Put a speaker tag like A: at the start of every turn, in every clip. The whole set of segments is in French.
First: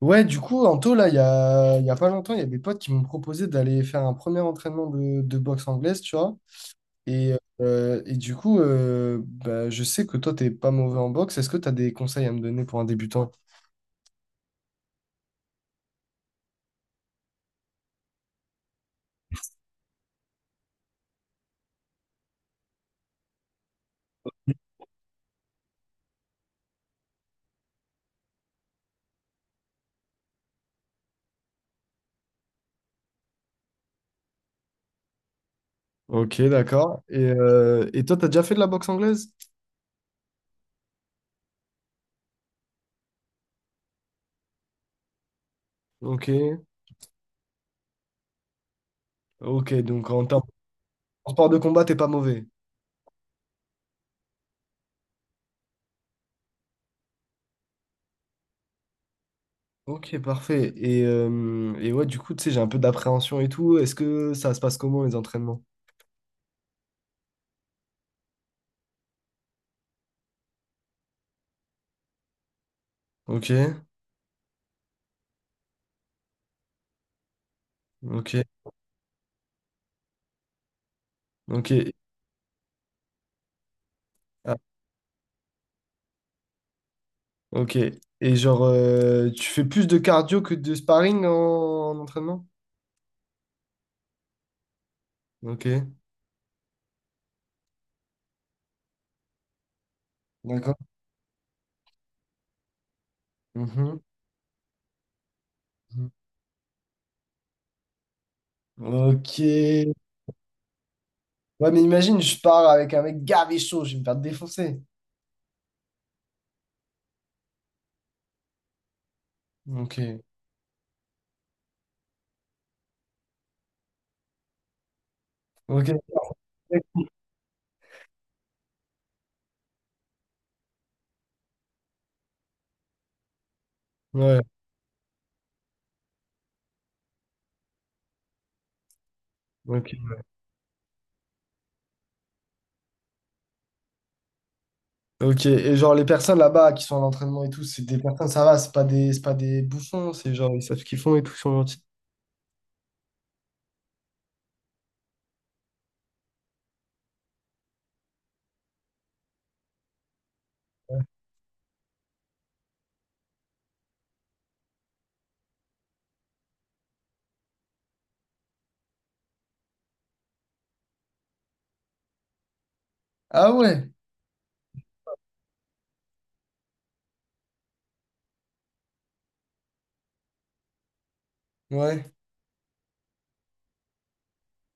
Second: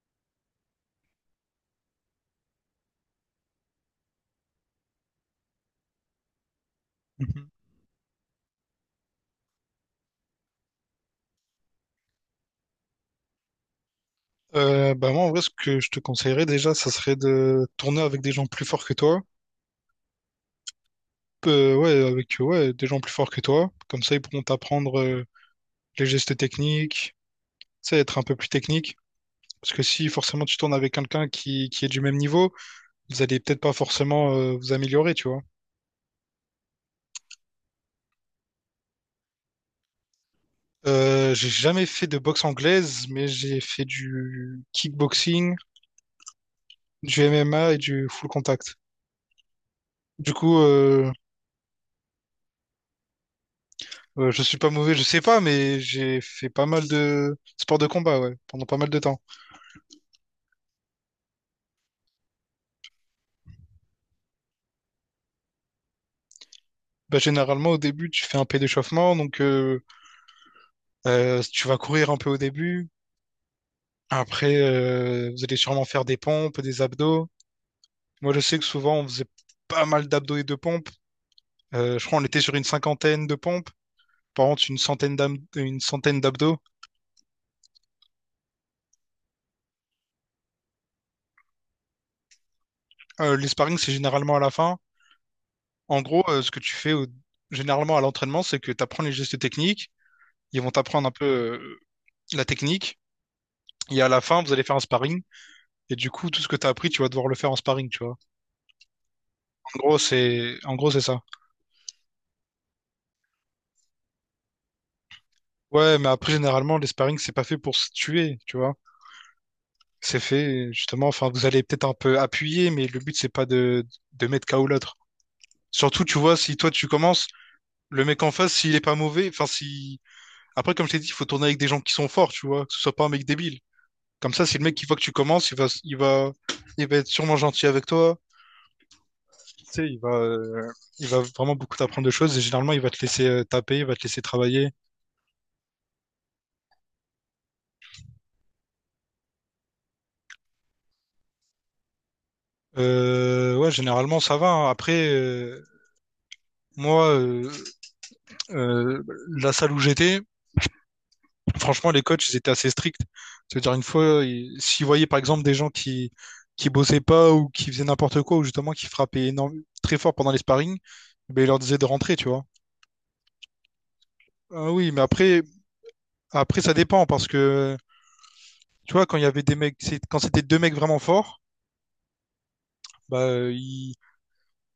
A: Ouais, du coup, Anto, là, il y a pas longtemps, il y a des potes qui m'ont proposé d'aller faire un premier entraînement de boxe anglaise, tu vois. Et,
B: Mhm.
A: et du coup, bah, je sais que toi, t'es pas mauvais en boxe. Est-ce que tu as des conseils à me donner pour un débutant?
B: Bah moi en vrai ce que je te conseillerais déjà ça serait de tourner avec des gens plus forts que toi. Ouais avec ouais des gens plus forts que toi comme ça ils pourront t'apprendre les gestes techniques. Tu sais être un peu plus technique parce que si forcément tu tournes avec quelqu'un qui est du même niveau, vous allez peut-être pas forcément vous améliorer, tu vois.
A: Ok, d'accord. Et toi, t'as déjà fait de la boxe anglaise?
B: J'ai jamais fait de boxe anglaise, mais j'ai fait du kickboxing,
A: Ok,
B: du MMA et du full contact.
A: ok. Donc, en
B: Du
A: termes
B: coup,
A: de sport de combat, t'es pas mauvais.
B: je suis pas mauvais, je sais pas, mais j'ai fait pas mal de sports de combat, ouais, pendant pas mal de temps.
A: Ok, parfait. Et ouais, du coup, tu sais, j'ai un peu d'appréhension et tout. Est-ce que ça se passe comment, les entraînements?
B: Bah, généralement, au début, tu fais un peu d'échauffement, donc tu vas courir un peu au début.
A: Ok,
B: Après, vous allez sûrement faire des pompes, des abdos. Moi,
A: ok,
B: je sais que souvent, on faisait pas mal d'abdos et de pompes.
A: ok.
B: Je crois qu'on était sur une cinquantaine de pompes. Par contre, une centaine d'abdos.
A: Ok. Et genre, tu fais plus de cardio que de sparring en entraînement?
B: Les sparring, c'est généralement à la fin.
A: Ok.
B: En gros, ce que tu fais généralement à l'entraînement, c'est que tu apprends les gestes techniques. Ils vont
A: D'accord.
B: t'apprendre un peu la technique.
A: Mhm.
B: Et à la fin, vous allez faire un sparring. Et
A: Mhm.
B: du coup, tout ce que tu as appris, tu vas devoir le faire en sparring, tu vois.
A: Ok.
B: En gros, c'est ça.
A: Ouais, mais imagine, je pars avec un mec gavé chaud, je vais me faire défoncer.
B: Ouais, mais après, généralement, les sparring, c'est pas fait pour se tuer, tu vois.
A: Ok.
B: C'est fait, justement, enfin, vous allez peut-être un peu appuyer, mais le but, c'est pas de mettre KO l'autre.
A: Ok.
B: Surtout, tu vois, si toi, tu commences, le mec en face, s'il est pas mauvais, enfin, si. Après, comme je t'ai dit, il faut tourner avec des gens qui sont forts, tu vois, que ce soit pas un mec débile. Comme
A: Ouais.
B: ça, si le mec qui voit que tu commences, il va être sûrement gentil avec toi. Tu sais,
A: Ok.
B: il va vraiment beaucoup t'apprendre de choses et généralement, il va te laisser taper, il va te laisser travailler.
A: Ok. Et genre, les personnes là-bas qui sont à l'entraînement et tout, c'est des personnes, ça va, c'est pas des bouffons, c'est genre, ils savent ce qu'ils font et tout, ils sont gentils.
B: Ouais, Généralement, ça va, hein. Après, moi, euh, euh, la salle où j'étais, franchement, les coachs, ils étaient assez stricts. C'est-à-dire, une fois, s'ils voyaient par exemple des gens qui bossaient pas ou qui faisaient n'importe quoi ou justement qui frappaient énorme, très fort pendant les sparring, ben, ils leur disaient de rentrer, tu vois.
A: Ah ouais.
B: Ah oui, mais après, après, ça dépend parce que tu vois, quand il y avait des mecs, quand c'était deux mecs vraiment forts,
A: Ah ouais.
B: bah,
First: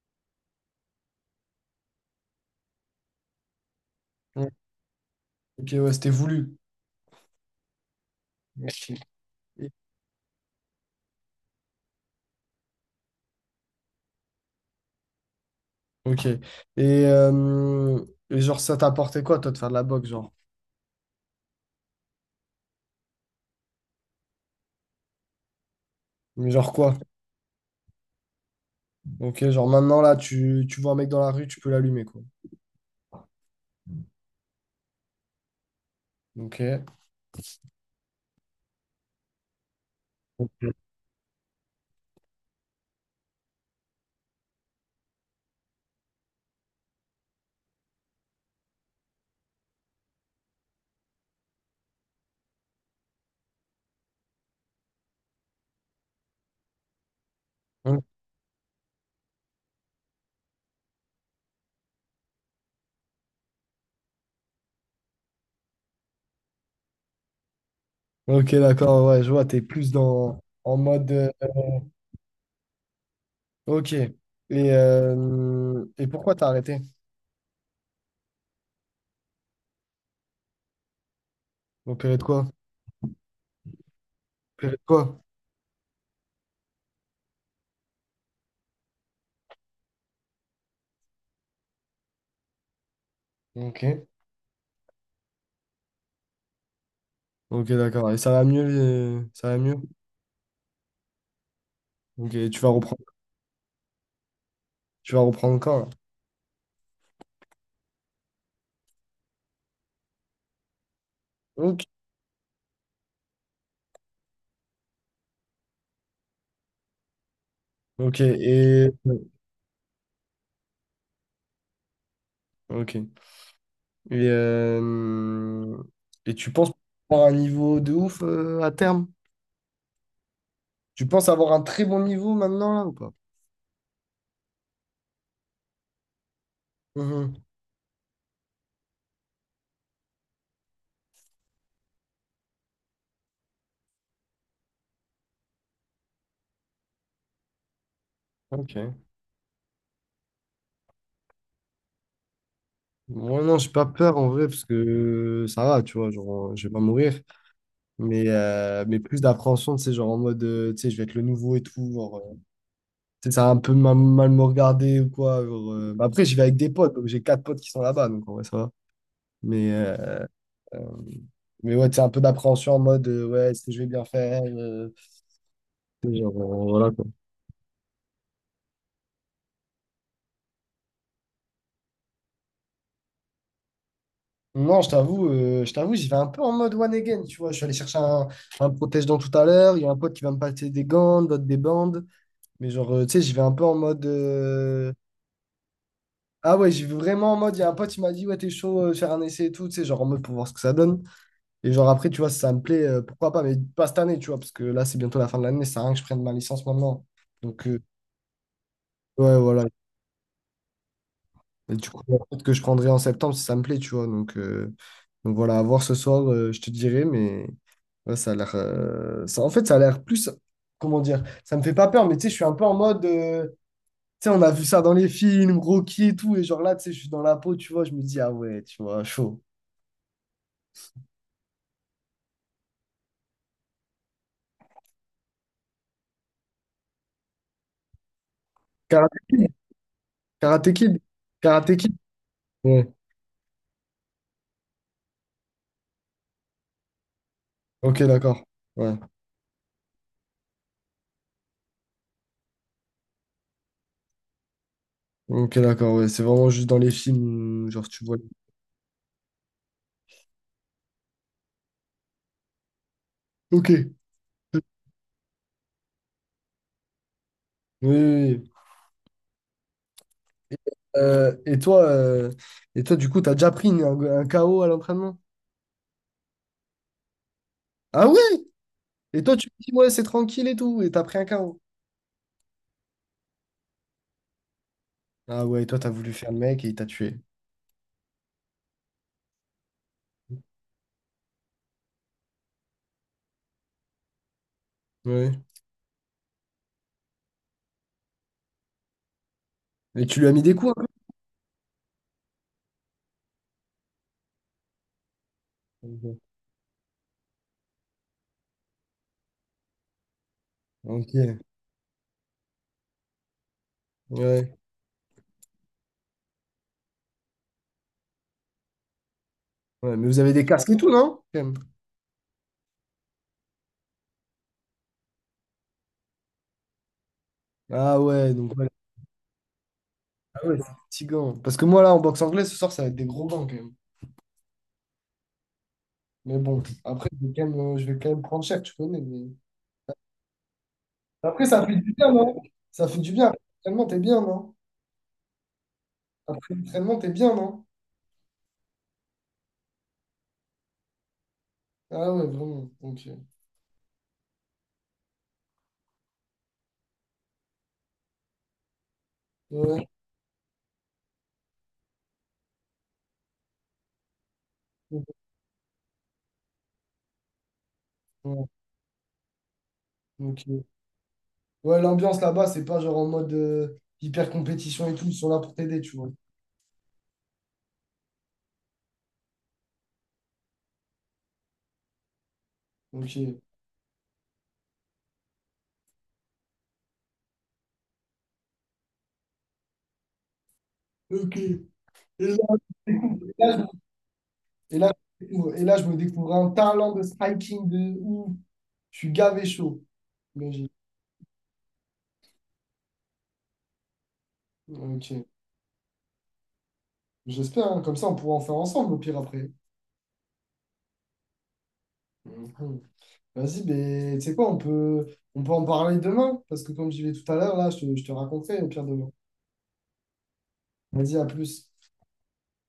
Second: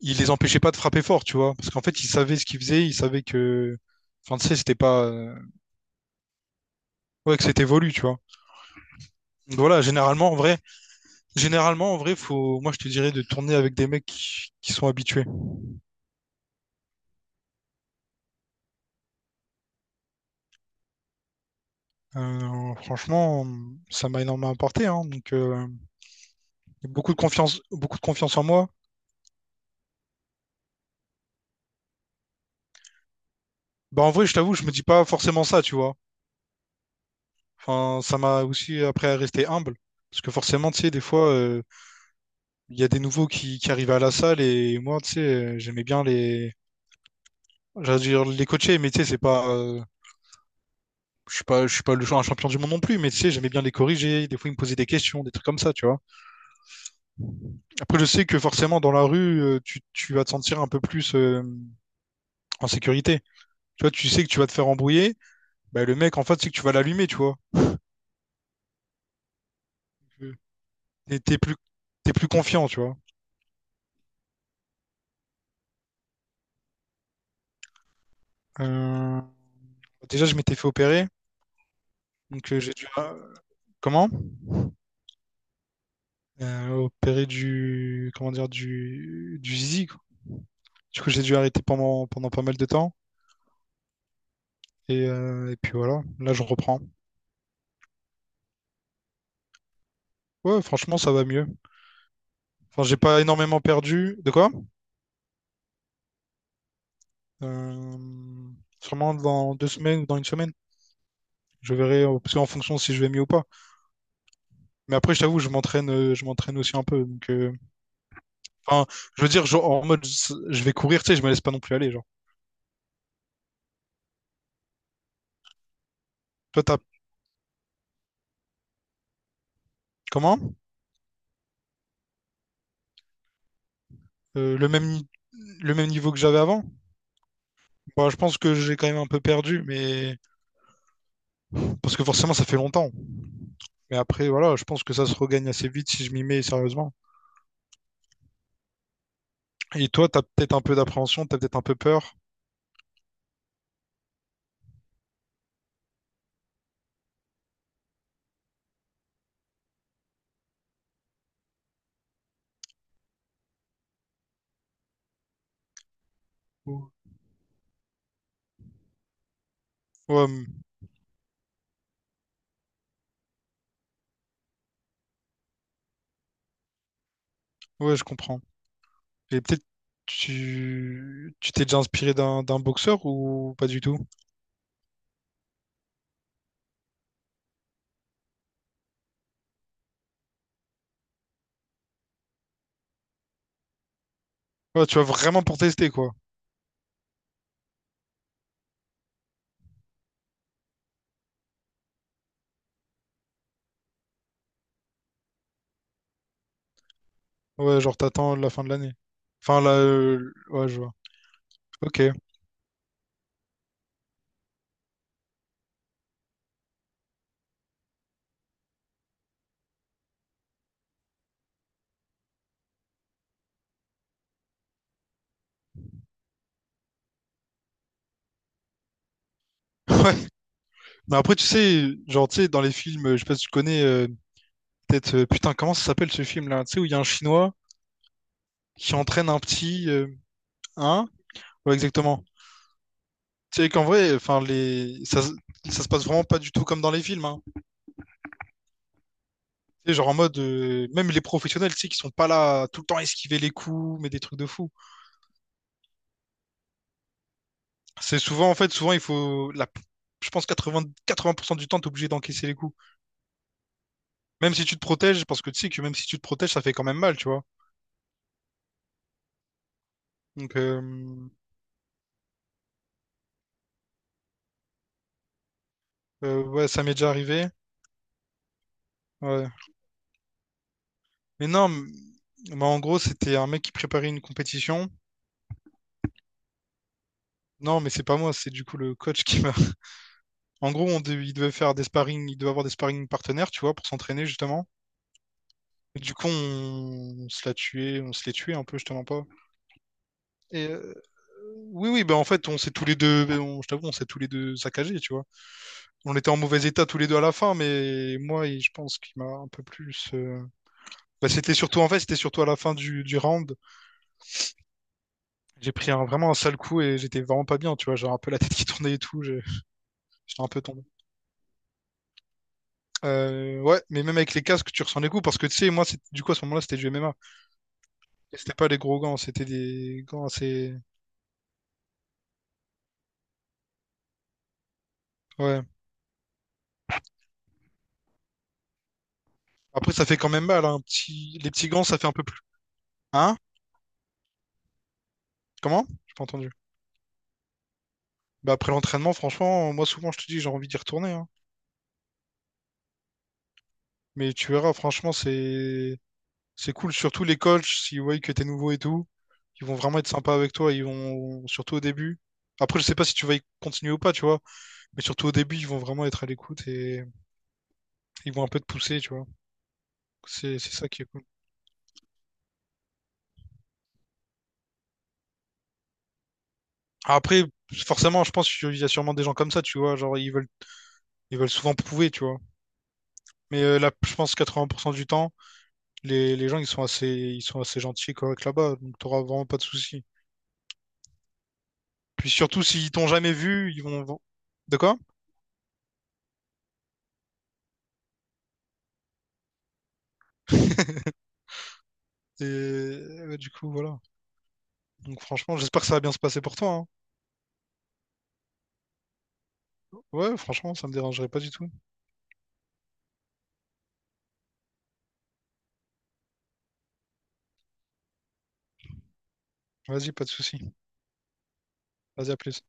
B: ils les empêchaient pas de frapper fort, tu vois, parce qu'en fait, ils savaient ce qu'ils faisaient, ils savaient que, enfin, tu
A: Ouais.
B: sais, c'était pas,
A: Ok, ouais, c'était voulu.
B: ouais, que c'était voulu, tu vois.
A: Ok.
B: Donc voilà, généralement, en vrai, faut, moi, je te dirais de tourner avec des mecs qui sont habitués.
A: Ok. Euh, et genre, ça t'a apporté quoi, toi, de faire de la boxe, genre?
B: Franchement, ça m'a énormément apporté, hein, donc
A: Mais genre quoi?
B: beaucoup de confiance en moi.
A: Ok, genre maintenant, là, tu vois un mec dans la rue, tu peux l'allumer, quoi.
B: Bah, en vrai, je t'avoue, je me dis pas forcément ça, tu vois.
A: Ok.
B: Enfin, ça m'a aussi appris à rester humble. Parce que
A: Ok,
B: forcément, tu sais, des fois, il y a des nouveaux qui arrivent à la salle et moi, tu sais, j'aimais bien les, j'allais dire les coacher, mais tu sais, c'est pas, je suis pas, je suis pas le genre un champion du monde non plus, mais tu sais, j'aimais bien les corriger. Des fois, ils me posaient des questions, des trucs comme ça, tu vois. Après, je sais que forcément, dans la rue, tu vas te sentir un peu plus en sécurité. Tu vois, tu sais que tu vas te faire embrouiller. Bah, le mec, en fait, c'est que tu vas l'allumer, tu vois.
A: Ok, d'accord, ouais, je vois, t'es plus dans, en mode...
B: T'es t'es plus, T'es plus confiant, tu vois.
A: ok. Et pourquoi t'as arrêté?
B: Euh, Déjà, je m'étais fait opérer,
A: Opéré de quoi?
B: donc Comment?
A: Opéré de quoi?
B: Opéré du, comment dire, du zizi, quoi. Du coup, j'ai dû arrêter pendant, pendant pas mal de temps.
A: Ok.
B: Et puis voilà, là, je reprends.
A: Ok, d'accord. Et ça va mieux, ça va mieux?
B: Ouais, franchement, ça va mieux.
A: Ok,
B: Enfin, j'ai pas énormément perdu. De quoi?
A: tu vas reprendre quand, là?
B: Euh, Sûrement dans 2 semaines ou dans 1 semaine. Je
A: Ok.
B: verrai, parce qu'en fonction si je vais mieux ou pas. Mais après, je t'avoue, je m'entraîne aussi un peu. Donc,
A: Ok,
B: enfin,
A: et...
B: je veux dire, genre, en mode, je vais courir, tu sais, je me laisse pas non plus aller, genre.
A: Ok. Et, euh, et tu
B: Toi,
A: penses
B: t'as,
A: avoir un niveau de ouf à terme?
B: comment?
A: Tu penses avoir un très bon niveau maintenant là ou pas?
B: Le même, ni- Le même niveau que j'avais avant?
A: Mhm.
B: Bon, je pense que j'ai quand même un peu perdu, mais parce que forcément ça fait longtemps. Mais après, voilà, je pense que ça se regagne assez vite si je m'y mets sérieusement.
A: Ok.
B: Et toi, t'as peut-être un peu d'appréhension, t'as peut-être un peu peur.
A: Moi non, j'ai pas peur en vrai parce que ça va, tu vois, genre je vais pas mourir. Mais plus d'appréhension, tu sais, genre en mode, tu sais, je vais être le nouveau et tout, genre, tu sais, ça va un peu mal me regarder ou quoi, genre, bah après, j'y vais avec des
B: Ou-
A: potes, donc j'ai quatre potes qui sont là-bas, donc en vrai, ça va. Mais, euh,
B: Ouais,
A: euh, mais ouais, tu sais, un peu d'appréhension en mode, ouais, est-ce que je vais bien faire? Tu sais, genre, voilà.
B: ouais, je comprends. Et peut-être tu t'es déjà inspiré d'un boxeur ou pas du tout?
A: Non, je t'avoue, j'y vais un peu en mode one again, tu vois. Je suis allé chercher un protège-dents tout à l'heure. Il y a un pote qui va me passer des gants, d'autres des bandes. Mais genre, tu sais, j'y vais un peu en mode.
B: Ouais, tu vas vraiment pour tester, quoi.
A: Ah ouais, j'y vais vraiment en mode. Il y a un pote qui m'a dit, ouais, t'es chaud, faire un essai et tout, tu sais, genre en mode pour voir ce que ça donne. Et genre, après, tu vois, si ça me plaît, pourquoi pas, mais pas cette année, tu vois, parce que là, c'est bientôt la fin de l'année, ça sert à rien que je prenne ma licence maintenant. Donc,
B: Ouais, genre, t'attends la fin de l'année.
A: ouais,
B: Enfin,
A: voilà.
B: là, ouais, je vois.
A: Et du coup,
B: Ok.
A: la route que je prendrai en septembre si ça me plaît, tu vois. Donc voilà, à voir ce soir, je te dirai, mais ouais, ça a l'air. Ça, en fait, ça a l'air plus. Comment dire? Ça me fait pas peur, mais tu sais, je suis un peu en mode. Tu sais, on a vu ça dans les films, Rocky et tout, et genre là, tu sais, je suis dans la peau, tu vois, je me dis, ah ouais, tu vois, chaud.
B: Ouais. Mais après, tu sais, genre, tu sais, dans les films, je sais pas si tu connais, putain, comment ça s'appelle ce film-là? Tu sais, où il y a un Chinois qui
A: Karate
B: entraîne un
A: Kid,
B: petit,
A: Karate Kid,
B: hein? Ouais,
A: Karate Kid.
B: exactement.
A: Ouais,
B: Tu sais qu'en vrai, enfin, ça se passe vraiment pas du tout comme dans les films, hein.
A: ok, d'accord. Ouais,
B: Tu sais, genre en mode, même les professionnels, tu sais, qui sont pas là à tout le temps esquiver les coups, mais des trucs de fou.
A: ok, d'accord, ouais, c'est vraiment juste dans les films, genre, tu vois.
B: C'est souvent, en fait, souvent, il faut, la, je pense, 4% du temps, t'es obligé d'encaisser les coups.
A: Ok. Oui,
B: Même si tu te protèges, parce que tu sais que même si tu te protèges, ça fait quand même mal, tu vois.
A: oui.
B: Donc,
A: Euh, et toi, euh, et toi, du coup, t'as déjà pris un KO à l'entraînement?
B: ouais, ça m'est déjà arrivé.
A: Ah ouais. Et toi, tu
B: Ouais.
A: me dis, ouais, c'est tranquille et tout, et t'as pris un
B: Mais
A: KO.
B: non, m- Bah, en gros, c'était un mec qui préparait une compétition.
A: Ah ouais, et toi, t'as voulu faire le mec et il t'a tué.
B: Non, mais c'est pas moi, c'est du coup le coach qui m'a. En gros, il devait faire des sparring, il devait avoir des sparring partenaires, tu vois, pour s'entraîner justement.
A: Ouais.
B: Et du coup, on se l'a tué, on se l'est tué un peu, je te mens pas.
A: Et tu lui as mis des
B: Et
A: coups un
B: oui, oui, bah en fait, on s'est tous les deux, bah, on- je t'avoue, on s'est tous les deux saccagés, tu vois. On
A: peu?
B: était en mauvais état tous les deux à la fin, mais je pense qu'il m'a un peu plus.
A: Ok.
B: Bah,
A: Ok.
B: c'était surtout en fait, c'était surtout à la fin du round.
A: Ouais.
B: Vraiment un sale coup et j'étais vraiment pas bien, tu vois. J'avais un peu la tête qui tournait et tout.
A: Ouais, mais vous avez
B: J'étais
A: des
B: un peu
A: casques et
B: tombé.
A: tout, non? Quand même.
B: Ouais, mais même avec les casques, tu ressens les coups parce que tu sais, du coup, à ce moment-là, c'était du M MMA.
A: Ah ouais,
B: Et c'était
A: donc ouais.
B: pas des gros gants, c'était des gants
A: Ah ouais, c'est
B: assez.
A: fatigant. Parce que moi, là, en boxe anglaise, ce soir, ça va être des gros gants, quand même.
B: Ouais.
A: Mais bon, après, je vais quand même, je vais quand même prendre cher, tu connais. Mais-
B: Après, ça fait quand même mal, hein,
A: Après,
B: les
A: ça
B: petits
A: fait
B: gants,
A: du
B: ça fait
A: bien,
B: un peu
A: non?
B: plus.
A: Ça fait du bien. Après,
B: Hein?
A: l'entraînement, t'es bien, non?
B: Comment? J'ai pas entendu.
A: Après l'entraînement, t'es bien, non?
B: Bah, après l'entraînement, franchement, moi, souvent, je te dis, j'ai envie d'y retourner, hein.
A: Ah ouais, vraiment. Ok.
B: Mais tu verras, franchement, c'est. C'est cool, surtout les coachs, s'ils voient que t'es nouveau et tout, ils vont
A: Ouais.
B: vraiment être sympas avec toi, ils vont, surtout au début. Après, je sais pas si tu vas y continuer ou pas, tu vois,
A: Ouais,
B: mais surtout au début, ils vont vraiment être à l'écoute et ils vont
A: ouais,
B: un peu te pousser, tu vois. C'est
A: ok.
B: c'est ça qui est cool.
A: Ouais, l'ambiance là-bas, c'est pas genre en mode hyper compétition et tout, ils sont là pour t'aider, tu vois.
B: Après, forcément, je pense qu'il y a sûrement des gens comme ça, tu vois, genre ils veulent souvent prouver, tu vois.
A: Ok.
B: Là, je pense 80% du temps, les gens ils sont assez gentils et corrects là-bas, donc t'auras vraiment pas de soucis.
A: Ok.
B: Puis
A: Et
B: surtout s'ils t'ont jamais
A: là,
B: vu, ils vont. De
A: et là,
B: quoi?
A: je découvre- et là, je me découvre un talent de striking de ouf. Je suis gavé chaud. Mais j'ai-
B: Et du coup, voilà. Donc
A: Ok.
B: franchement, j'espère que ça va bien se passer pour toi, hein.
A: J'espère, hein. Comme ça, on pourra en faire ensemble au pire après.
B: Ouais, franchement, ça me dérangerait pas du tout.
A: Mhm. Vas-y, mais tu sais quoi, on peut en parler demain, parce que comme j'y vais tout à l'heure, là, je te raconterai au pire demain.
B: Vas-y, pas de souci.
A: Vas-y, à plus.
B: Vas-y, à plus.